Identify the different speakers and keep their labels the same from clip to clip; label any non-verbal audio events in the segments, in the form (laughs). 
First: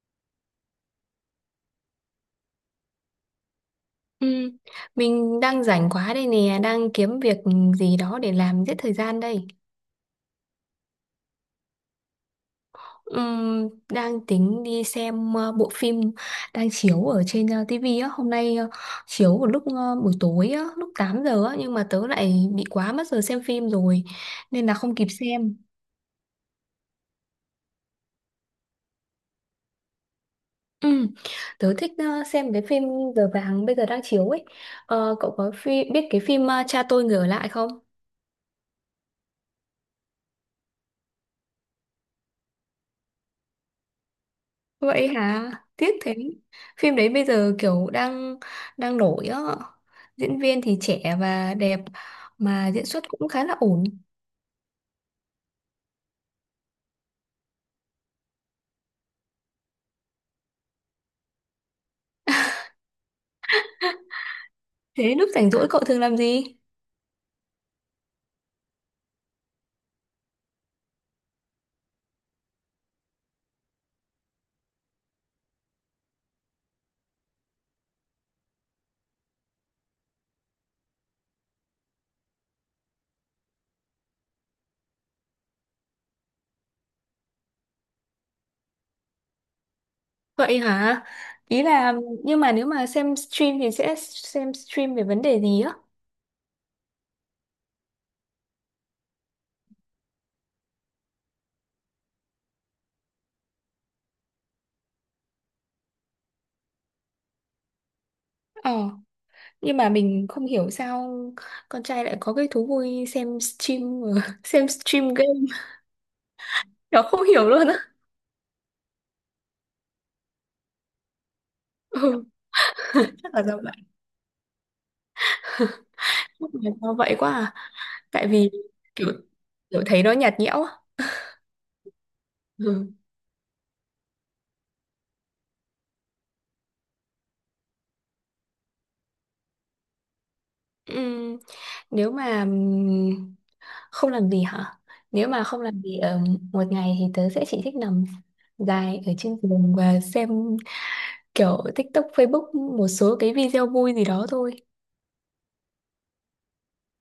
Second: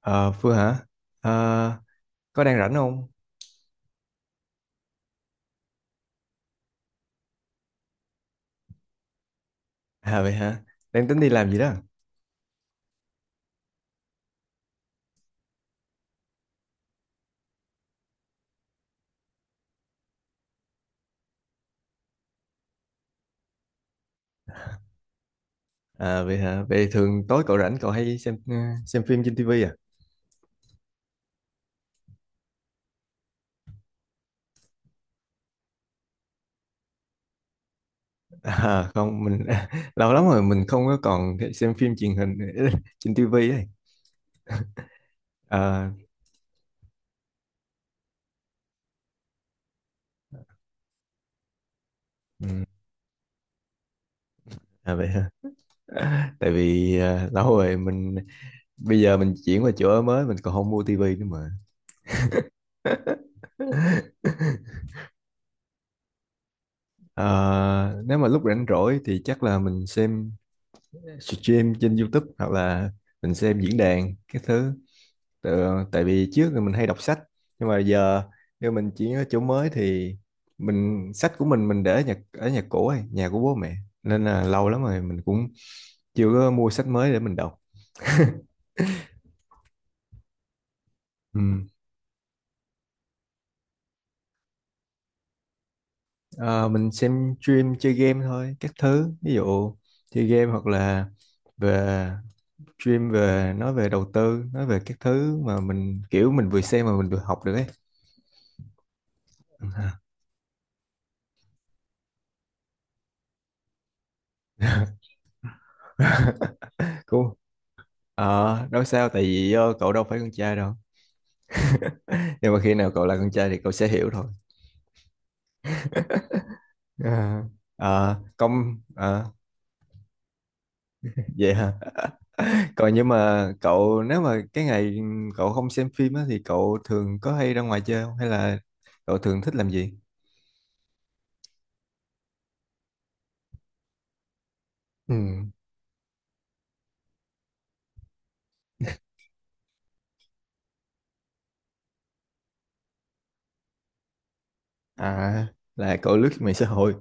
Speaker 1: Ờ, Phương hả? Ờ, có đang rảnh không?
Speaker 2: Ừ, mình đang rảnh quá đây nè, đang kiếm việc gì đó để làm giết thời gian đây.
Speaker 1: À vậy hả? Đang tính đi làm gì đó?
Speaker 2: Đang tính đi xem bộ phim đang chiếu ở trên TV á, hôm nay, chiếu vào lúc, buổi tối á, lúc 8 giờ á, nhưng mà tớ lại bị quá mất giờ xem phim rồi nên là không kịp xem.
Speaker 1: À vậy hả? Vậy thường tối cậu rảnh cậu hay xem phim trên tivi à?
Speaker 2: Ừ, tớ thích xem cái phim Giờ vàng bây giờ đang chiếu ấy. Ờ, cậu có phim biết cái phim, Cha tôi người ở lại không?
Speaker 1: (laughs) À không, mình (laughs) lâu lắm rồi mình không có còn xem phim truyền hình (laughs) trên tivi ấy.
Speaker 2: Vậy hả?
Speaker 1: À,
Speaker 2: Tiếc thế. Phim đấy bây giờ kiểu đang đang nổi á. Diễn viên thì trẻ và đẹp
Speaker 1: ừm,
Speaker 2: mà diễn xuất cũng khá là ổn.
Speaker 1: à vậy hả? (laughs) Tại vì lâu rồi mình bây giờ mình chuyển qua chỗ ở mới mình còn không mua tivi nữa mà. (laughs)
Speaker 2: Thế lúc rảnh rỗi cậu thường làm gì?
Speaker 1: Ờ, Nếu mà lúc rảnh rỗi thì chắc là mình xem stream trên YouTube hoặc là mình xem diễn đàn cái thứ tự, tại vì trước thì mình hay đọc sách nhưng mà giờ nếu mình chuyển ở chỗ mới thì mình sách của mình để ở nhà cũ ấy, nhà của bố mẹ nên là lâu lắm rồi mình cũng chưa có mua sách mới để mình đọc.
Speaker 2: Vậy hả?
Speaker 1: Ừ.
Speaker 2: Ý là, nhưng mà nếu mà xem stream thì sẽ xem stream về vấn đề gì á?
Speaker 1: Ờ, mình xem stream chơi game thôi các thứ ví dụ chơi game hoặc là về stream về nói về đầu tư nói về các thứ mà mình kiểu mình vừa xem mà mình vừa học được ấy.
Speaker 2: Ờ, nhưng mà
Speaker 1: (laughs)
Speaker 2: mình không hiểu sao con trai lại có cái thú vui xem stream, (laughs) xem stream game. Nó không
Speaker 1: cũng
Speaker 2: hiểu luôn á.
Speaker 1: Ờ, nói sao tại vì cậu đâu phải con trai đâu.
Speaker 2: Ừ,
Speaker 1: Nhưng mà khi nào cậu là con
Speaker 2: chắc là
Speaker 1: trai
Speaker 2: do
Speaker 1: thì cậu
Speaker 2: vậy.
Speaker 1: sẽ hiểu thôi.
Speaker 2: Chắc là do vậy quá
Speaker 1: À,
Speaker 2: à.
Speaker 1: à,
Speaker 2: Tại vì kiểu kiểu thấy nó nhạt nhẽo á.
Speaker 1: vậy hả?
Speaker 2: Ừ.
Speaker 1: Còn nhưng mà cậu nếu mà cái ngày cậu không xem phim á thì cậu thường có hay ra ngoài chơi không hay là cậu thường thích làm gì?
Speaker 2: Ừm, nếu mà không làm gì hả?
Speaker 1: Ừ.
Speaker 2: Nếu mà không làm gì ở một ngày thì tớ sẽ chỉ thích nằm dài ở trên giường và xem kiểu TikTok, Facebook, một số cái video vui gì đó thôi.
Speaker 1: À, là cậu lướt mạng xã hội,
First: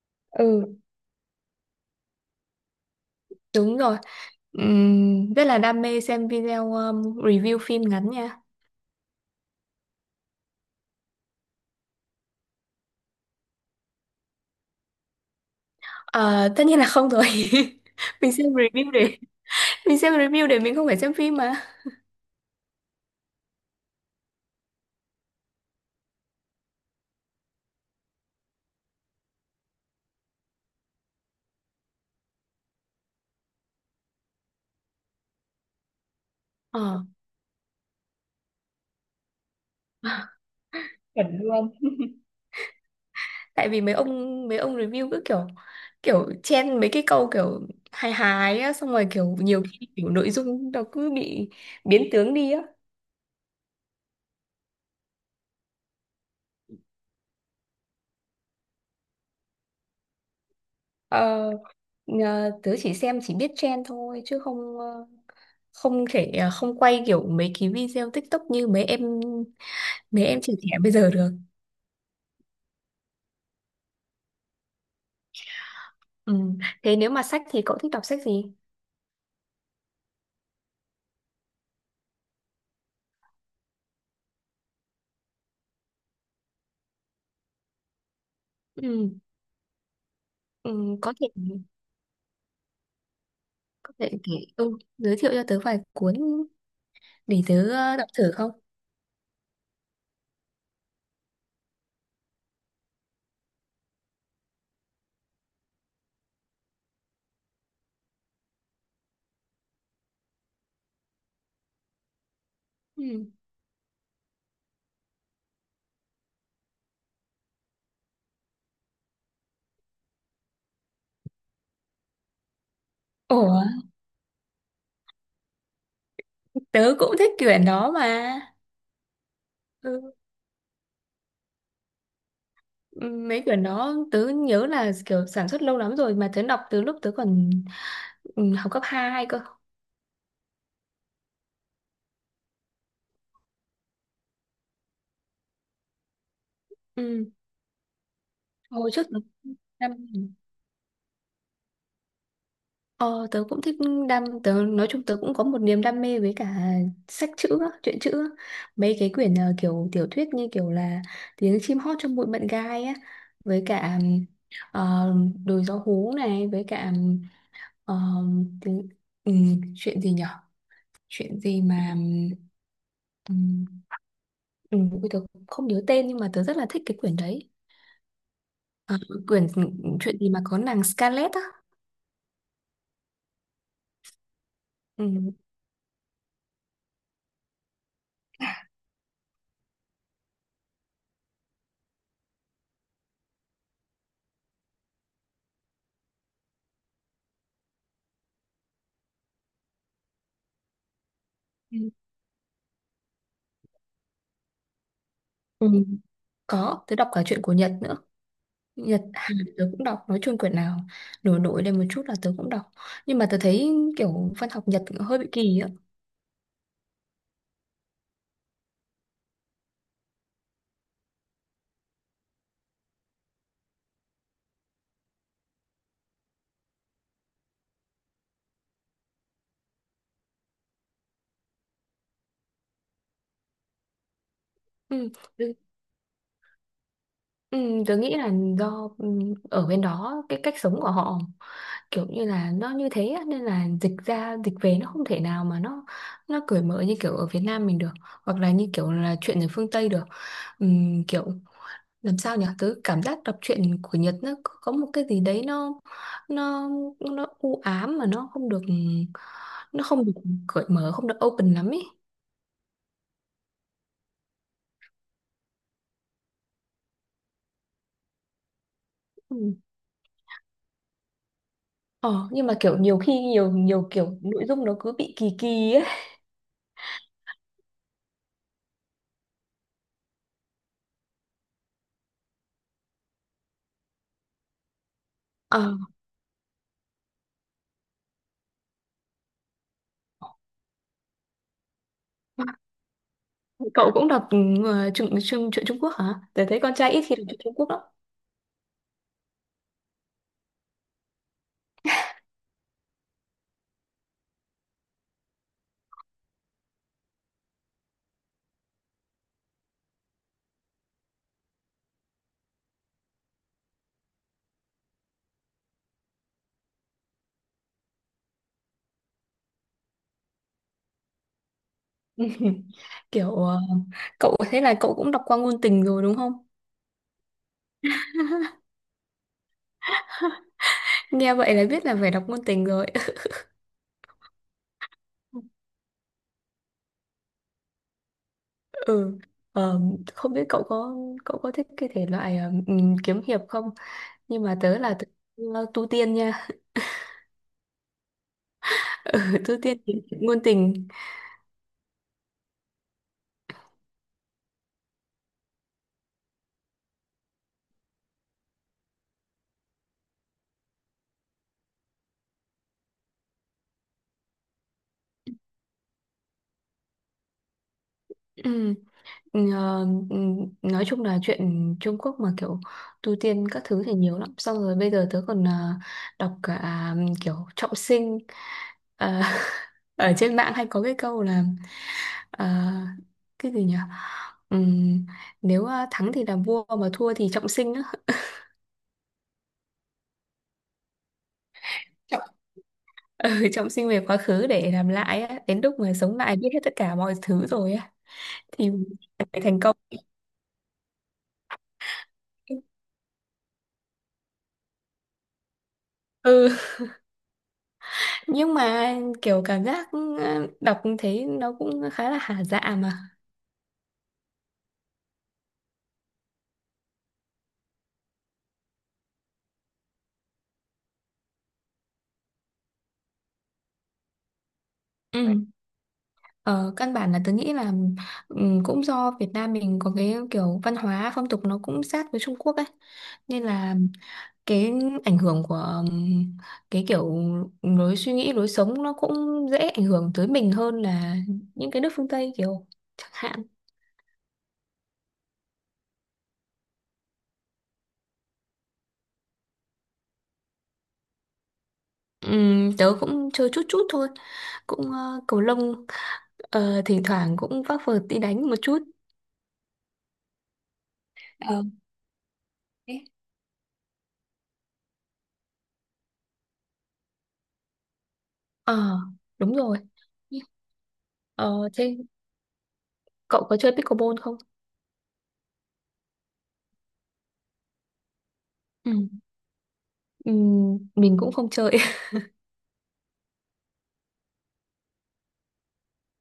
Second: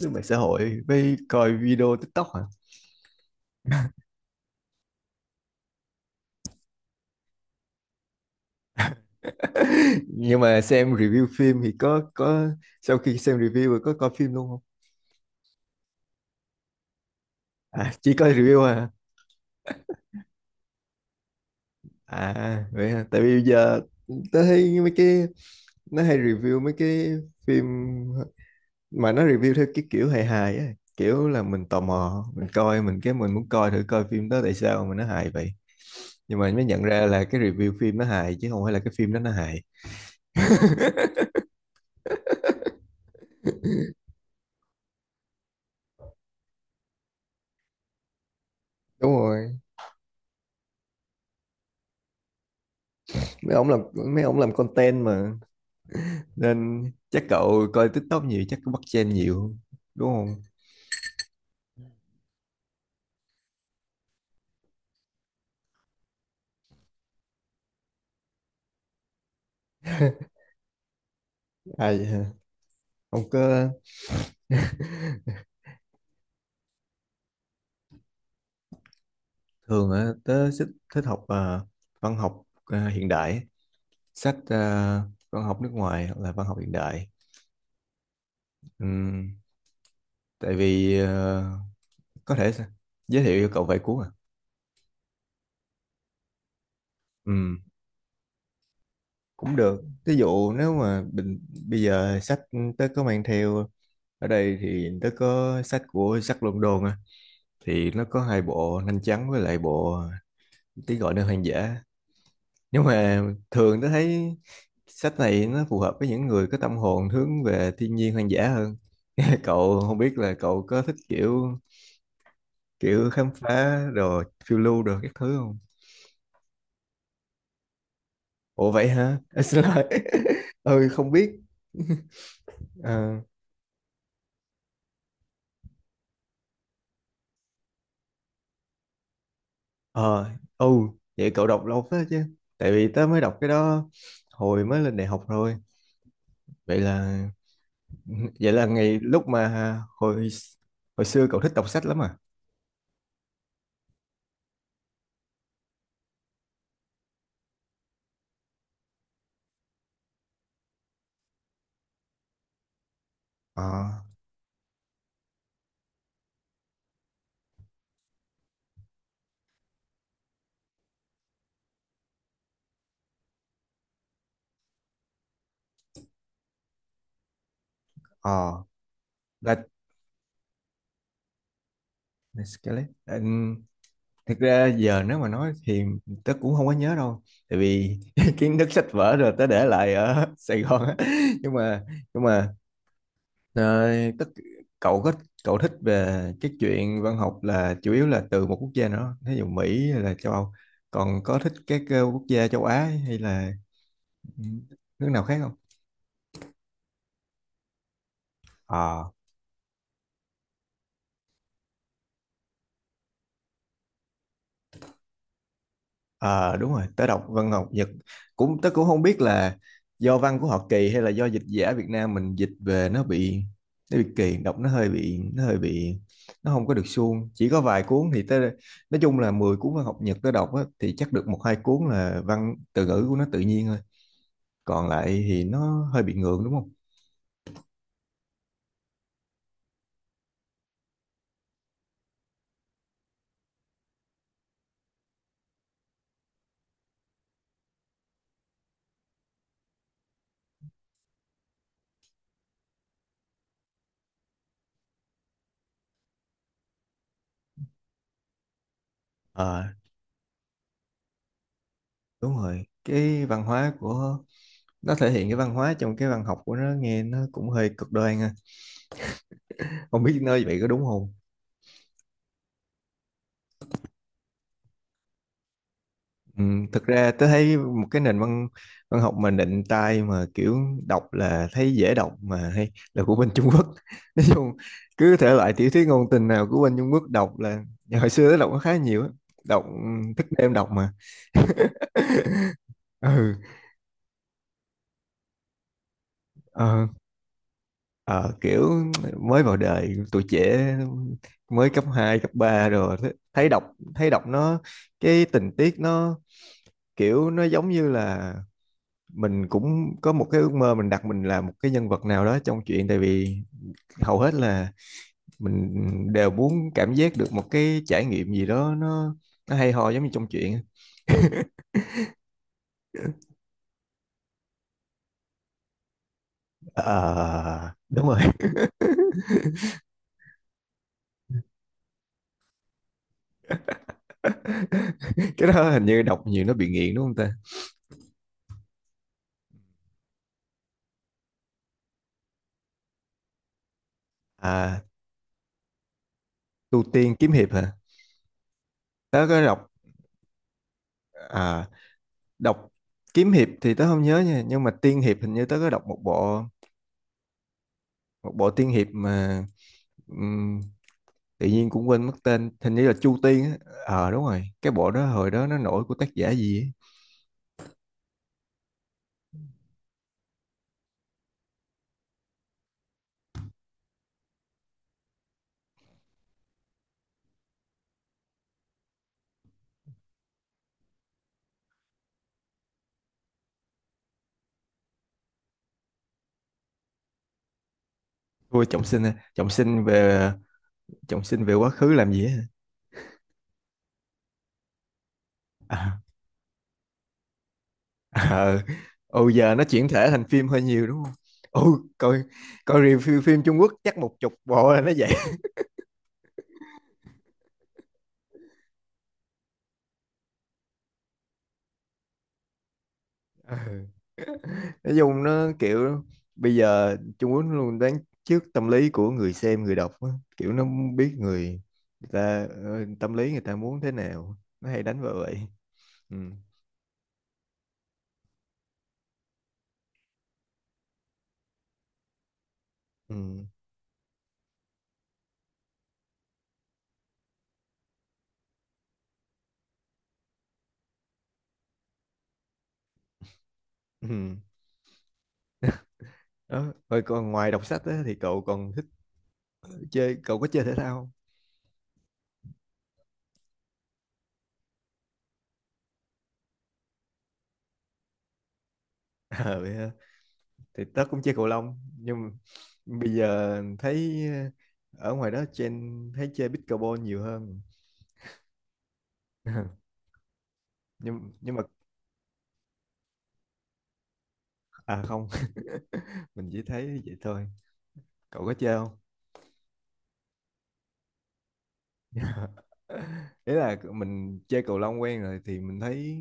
Speaker 1: lướt mạng xã
Speaker 2: Ừ,
Speaker 1: hội với coi video TikTok hả?
Speaker 2: đúng rồi. Rất là đam mê xem video, review phim ngắn nha.
Speaker 1: (laughs) Nhưng mà xem review phim thì có sau khi xem review rồi có coi phim luôn không?
Speaker 2: Ờ, tất nhiên là không rồi. (laughs)
Speaker 1: À, chỉ coi
Speaker 2: Mình xem
Speaker 1: review à?
Speaker 2: review để mình xem review để mình không phải xem phim mà.
Speaker 1: À vậy hả? Tại vì giờ tớ thấy mấy cái nó hay review mấy cái phim mà nó review theo cái kiểu hài hài á, kiểu là mình tò mò, mình coi mình cái mình muốn coi thử coi phim đó tại sao mà nó hài vậy. Nhưng mà mới nhận
Speaker 2: Ờ,
Speaker 1: ra là cái review phim nó hài chứ không phải là cái phim đó nó hài.
Speaker 2: chuẩn luôn. Tại vì mấy ông review cứ kiểu kiểu chen mấy cái câu kiểu hài hài á, xong rồi
Speaker 1: Đúng
Speaker 2: kiểu
Speaker 1: rồi,
Speaker 2: nhiều khi kiểu nội dung nó cứ bị biến tướng đi á.
Speaker 1: mấy ông làm mấy ông làm content mà nên chắc cậu coi TikTok nhiều chắc cũng bắt trend nhiều đúng không?
Speaker 2: ờ, Tớ chỉ xem chỉ biết chen thôi chứ không, không thể, không quay kiểu mấy cái video TikTok như mấy em trẻ trẻ bây giờ được.
Speaker 1: À vậy hả? Ông có
Speaker 2: Ừ, thế nếu mà sách thì cậu thích đọc sách gì?
Speaker 1: Thường á tớ thích thích văn học à, hiện đại á. Sách văn học nước ngoài hoặc là văn học hiện đại.
Speaker 2: Ừ.
Speaker 1: Ừm, Tại
Speaker 2: Ừ,
Speaker 1: vì có thể sẽ giới thiệu cho cậu vài
Speaker 2: có
Speaker 1: cuốn à.
Speaker 2: thể kể ừ. giới thiệu cho tớ vài cuốn để
Speaker 1: Ừm,
Speaker 2: tớ đọc thử không?
Speaker 1: Cũng được ví dụ nếu mà bây giờ sách tớ có mang theo ở đây thì tớ có sách của Jack London á thì nó có hai bộ Nanh Trắng với lại bộ Tiếng gọi nơi hoang dã nhưng mà
Speaker 2: Ừ.
Speaker 1: thường tớ thấy sách này nó phù hợp với những người có tâm hồn hướng về thiên nhiên hoang dã hơn. (laughs) Cậu không biết là cậu có thích kiểu kiểu khám
Speaker 2: Ủa,
Speaker 1: phá đồ phiêu lưu đồ các thứ không?
Speaker 2: tớ cũng thích quyển đó mà.
Speaker 1: Ủa vậy hả? (laughs) À, xin lỗi.
Speaker 2: Ừ,
Speaker 1: (laughs) Ừ, không biết. (laughs) ờ
Speaker 2: mấy quyển đó tớ nhớ là kiểu sản xuất lâu lắm rồi mà tớ đọc từ lúc tớ còn, ừ, học cấp hai cơ.
Speaker 1: ờ ừ Vậy cậu đọc lâu phết chứ tại vì tớ mới đọc cái đó hồi mới lên đại học rồi vậy là
Speaker 2: Ừ.
Speaker 1: (laughs) vậy là
Speaker 2: Hồi
Speaker 1: ngày
Speaker 2: trước tớ
Speaker 1: lúc mà
Speaker 2: đam,
Speaker 1: hồi hồi xưa cậu thích đọc sách lắm à?
Speaker 2: ờ, tớ cũng thích đam, tớ nói chung tớ cũng có một niềm đam mê với cả sách chữ á, truyện chữ á. Mấy cái quyển, kiểu tiểu thuyết như kiểu là Tiếng chim hót trong bụi mận gai á, với
Speaker 1: ờ
Speaker 2: cả, ờ, Đồi gió hú này, với cả, ờ, tiếng, ừ, chuyện gì nhỉ, chuyện gì mà, ừm, ui, tớ không nhớ tên nhưng mà tớ rất là thích cái quyển đấy.
Speaker 1: ờ
Speaker 2: À, quyển
Speaker 1: là
Speaker 2: chuyện gì mà có nàng Scarlett á.
Speaker 1: là Scarlett. Ừ, thực ra giờ nếu mà
Speaker 2: Ừm,
Speaker 1: nói thì tớ cũng không có nhớ đâu tại vì (laughs) kiến thức sách vở rồi tớ để lại ở (laughs) Sài Gòn á nhưng mà nhưng mà đấy, cậu thích cậu thích về cái chuyện văn học là chủ yếu là từ một quốc gia nữa, thí dụ Mỹ hay là châu Âu. Còn có thích các
Speaker 2: ừm,
Speaker 1: quốc gia châu Á hay là nước nào khác không?
Speaker 2: ừm, có, tớ đọc cả chuyện của Nhật nữa. Nhật
Speaker 1: Ờ,
Speaker 2: Hàn tớ cũng đọc, nói chung quyển nào nổi nổi lên một chút là tớ cũng đọc, nhưng mà tớ thấy kiểu văn học Nhật hơi bị kỳ á.
Speaker 1: ờ, Đúng rồi, tớ đọc văn học Nhật cũng tớ cũng không biết là do văn của họ kỳ hay là do dịch giả Việt Nam mình dịch về nó bị kỳ, đọc nó hơi bị nó không có được suông. Chỉ có vài cuốn thì tớ nói chung là 10 cuốn văn học Nhật tớ đọc á, thì chắc được một hai cuốn là văn từ ngữ của nó tự nhiên thôi còn lại thì
Speaker 2: Ừm,
Speaker 1: nó hơi bị ngược đúng không?
Speaker 2: Ừ, tớ nghĩ là do, ừ, ở bên đó cái cách sống của họ kiểu như là nó như thế á, nên là dịch ra dịch về nó không thể nào mà nó cởi mở như kiểu ở Việt Nam mình được, hoặc là như kiểu là chuyện ở phương Tây được. Kiểu làm sao nhỉ, tớ cảm giác đọc truyện của Nhật nó có một cái gì đấy nó nó u ám mà nó không được
Speaker 1: Ờ,
Speaker 2: nó không được cởi mở, không được open lắm ấy.
Speaker 1: đúng rồi, cái văn hóa của nó thể hiện cái văn hóa trong cái văn học của nó nghe nó cũng hơi cực đoan ha,
Speaker 2: Ừ.
Speaker 1: không biết nơi vậy có đúng không.
Speaker 2: Ờ, nhưng mà kiểu nhiều khi nhiều nhiều kiểu nội dung nó cứ bị kỳ kỳ ấy.
Speaker 1: Ừ, thực ra tôi thấy một cái nền văn văn học mà nịnh tai mà kiểu đọc là thấy dễ đọc mà hay là của bên Trung Quốc. (laughs) Nói chung cứ thể loại
Speaker 2: Ờ,
Speaker 1: tiểu thuyết ngôn tình nào của bên Trung Quốc đọc là hồi xưa tôi đọc nó khá nhiều á đọc thức đêm đọc mà. Ừ.
Speaker 2: cậu cũng đọc, truyện truyện truyện Trung Quốc hả? Tớ thấy con
Speaker 1: ờ,
Speaker 2: trai ít khi đọc truyện Trung Quốc lắm.
Speaker 1: Ờ, Kiểu mới vào đời tuổi trẻ mới cấp 2 cấp 3 rồi thấy đọc nó cái tình tiết nó kiểu nó giống như là mình cũng có một cái ước mơ mình đặt mình là một cái nhân vật nào đó trong chuyện tại vì hầu hết là mình đều muốn cảm giác được một cái trải nghiệm gì đó nó hay ho giống như trong chuyện.
Speaker 2: (laughs) Kiểu, cậu thế là cậu cũng đọc qua ngôn tình rồi đúng không?
Speaker 1: Ờ, đúng rồi.
Speaker 2: Nghe vậy là biết là phải đọc ngôn tình rồi.
Speaker 1: (laughs) Cái
Speaker 2: (laughs)
Speaker 1: đó hình như đọc nhiều nó bị nghiện đúng không ta?
Speaker 2: Ừ. Ờ, không biết cậu có thích cái thể loại, kiếm hiệp không? Nhưng mà tớ
Speaker 1: À,
Speaker 2: là tớ, tu tiên nha.
Speaker 1: tu tiên kiếm hiệp hả,
Speaker 2: (laughs) Ừ,
Speaker 1: tớ có
Speaker 2: tu
Speaker 1: đọc.
Speaker 2: tiên kiếm ngôn tình.
Speaker 1: à, Đọc kiếm hiệp thì tớ không nhớ nha nhưng mà tiên hiệp hình như tớ có đọc một bộ tiên hiệp mà ừm, tự nhiên cũng quên mất tên hình như là Chu Tiên á. Ờ đúng rồi, cái bộ đó hồi đó nó nổi của tác giả gì á.
Speaker 2: Ừ. Ờ, ừ, nói chung là chuyện Trung Quốc mà kiểu tu tiên các thứ thì nhiều lắm, xong rồi bây giờ tớ còn, đọc cả, kiểu trọng sinh. Ờ, (laughs) ở trên mạng hay có cái câu là, ờ, cái gì nhỉ Ừm, nếu, thắng thì làm vua mà thua thì trọng sinh á. (laughs)
Speaker 1: Vua Trọng Sinh à? Trọng Sinh về quá khứ làm
Speaker 2: Trọng-
Speaker 1: gì á?
Speaker 2: Trọng sinh về quá khứ để làm lại á, đến lúc mà
Speaker 1: À,
Speaker 2: sống lại biết hết tất cả mọi thứ rồi á
Speaker 1: ờ
Speaker 2: thì phải
Speaker 1: giờ
Speaker 2: thành
Speaker 1: nó
Speaker 2: công.
Speaker 1: chuyển thể thành phim hơi nhiều đúng không? Ừ. coi coi review phim Trung Quốc chắc một chục bộ là nó vậy. (laughs)
Speaker 2: Ừ, nhưng mà kiểu cảm giác, đọc thấy nó cũng khá là hả dạ mà.
Speaker 1: Ờ. Nói chung nó kiểu bây giờ Trung Quốc nó luôn đoán trước tâm lý của người xem người đọc á. Kiểu nó biết người ta tâm lý người ta muốn thế nào nó hay đánh vào
Speaker 2: Ừ.
Speaker 1: vậy. Ừ.
Speaker 2: Ờ, căn bản là tớ nghĩ là, cũng do Việt Nam mình có cái kiểu văn hóa phong tục nó cũng sát với Trung Quốc ấy,
Speaker 1: Ừ.
Speaker 2: nên là cái ảnh hưởng của, ừm, cái kiểu lối suy nghĩ lối sống nó cũng dễ ảnh hưởng tới mình hơn là những cái nước phương Tây kiểu chẳng hạn.
Speaker 1: Ừ. Đó. Rồi còn ngoài đọc sách á, thì cậu còn thích cậu có chơi thể thao không? (laughs)
Speaker 2: Tớ cũng chơi chút chút thôi, cũng cầu lông. Ờ, thỉnh thoảng cũng vác vợt đi đánh một chút.
Speaker 1: Ờ, vậy hả? Thì tớ cũng chơi cầu
Speaker 2: Ờ.
Speaker 1: lông nhưng mà
Speaker 2: Thế.
Speaker 1: bây giờ thấy ở ngoài đó thấy chơi pickleball nhiều hơn.
Speaker 2: Ờ, đúng rồi.
Speaker 1: (laughs) Nhưng mà
Speaker 2: Ờ, thế cậu có chơi pickleball không?
Speaker 1: à không. (laughs) Mình chỉ thấy vậy thôi, cậu có chơi
Speaker 2: Ừ.
Speaker 1: không?
Speaker 2: Ừ, mình cũng không chơi. (laughs)
Speaker 1: (laughs) Ý là mình chơi cầu lông quen rồi thì mình thấy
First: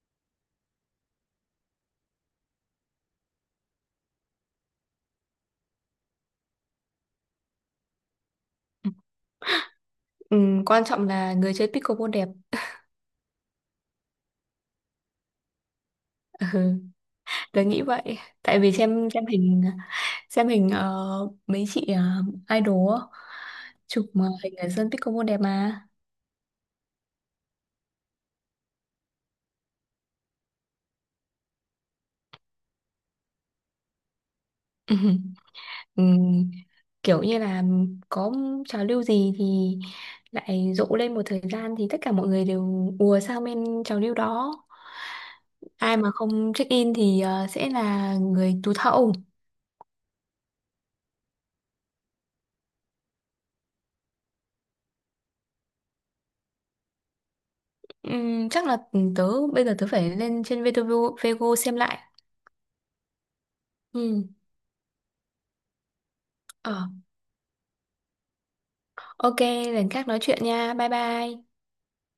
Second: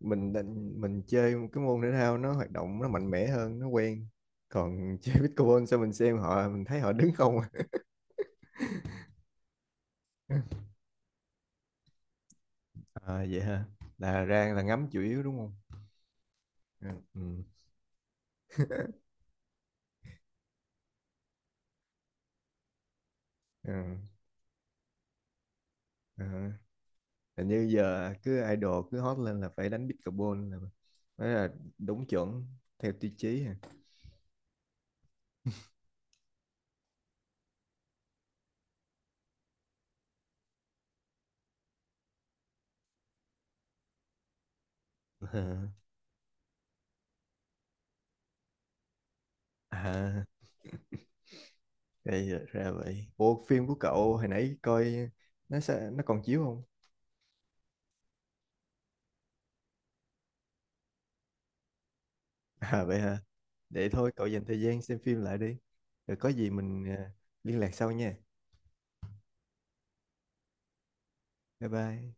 Speaker 1: mình định mình chơi cái môn thể thao nó hoạt động nó mạnh mẽ hơn nó quen, còn (laughs) chơi pickleball sao mình xem họ mình thấy họ đứng không à.
Speaker 2: Ừ,
Speaker 1: (laughs)
Speaker 2: quan trọng là người chơi pickleball đẹp.
Speaker 1: À, vậy hả, là ra là ngắm chủ yếu đúng không?
Speaker 2: (laughs) Ừ,
Speaker 1: Ừ. Ừ.
Speaker 2: tớ nghĩ vậy. Tại vì xem hình, xem hình mấy chị, idol á,
Speaker 1: Ừ.
Speaker 2: chụp mà hình ở sân pickleball đẹp mà.
Speaker 1: Ờ. Hình như giờ cứ idol cứ hot lên là phải đánh pickleball là mới là đúng chuẩn theo tiêu chí hả?
Speaker 2: (laughs) Ừ. Kiểu như là có trào lưu gì thì lại rộ lên một thời gian thì tất cả mọi người đều ùa sang bên trào lưu đó, ai
Speaker 1: (laughs)
Speaker 2: mà không check in thì, sẽ là người tụt hậu.
Speaker 1: À. Gây ra vậy. Ủa phim của cậu hồi nãy coi nó còn chiếu không?
Speaker 2: Chắc là tớ bây giờ tớ phải lên trên VTV Vego xem lại.
Speaker 1: (laughs) À vậy hả? Để thôi cậu
Speaker 2: Ừm,
Speaker 1: dành thời gian xem phim lại đi. Rồi có gì
Speaker 2: ờ,
Speaker 1: mình liên lạc sau nha.
Speaker 2: ok, lần khác nói chuyện nha, bye bye.
Speaker 1: Bye bye.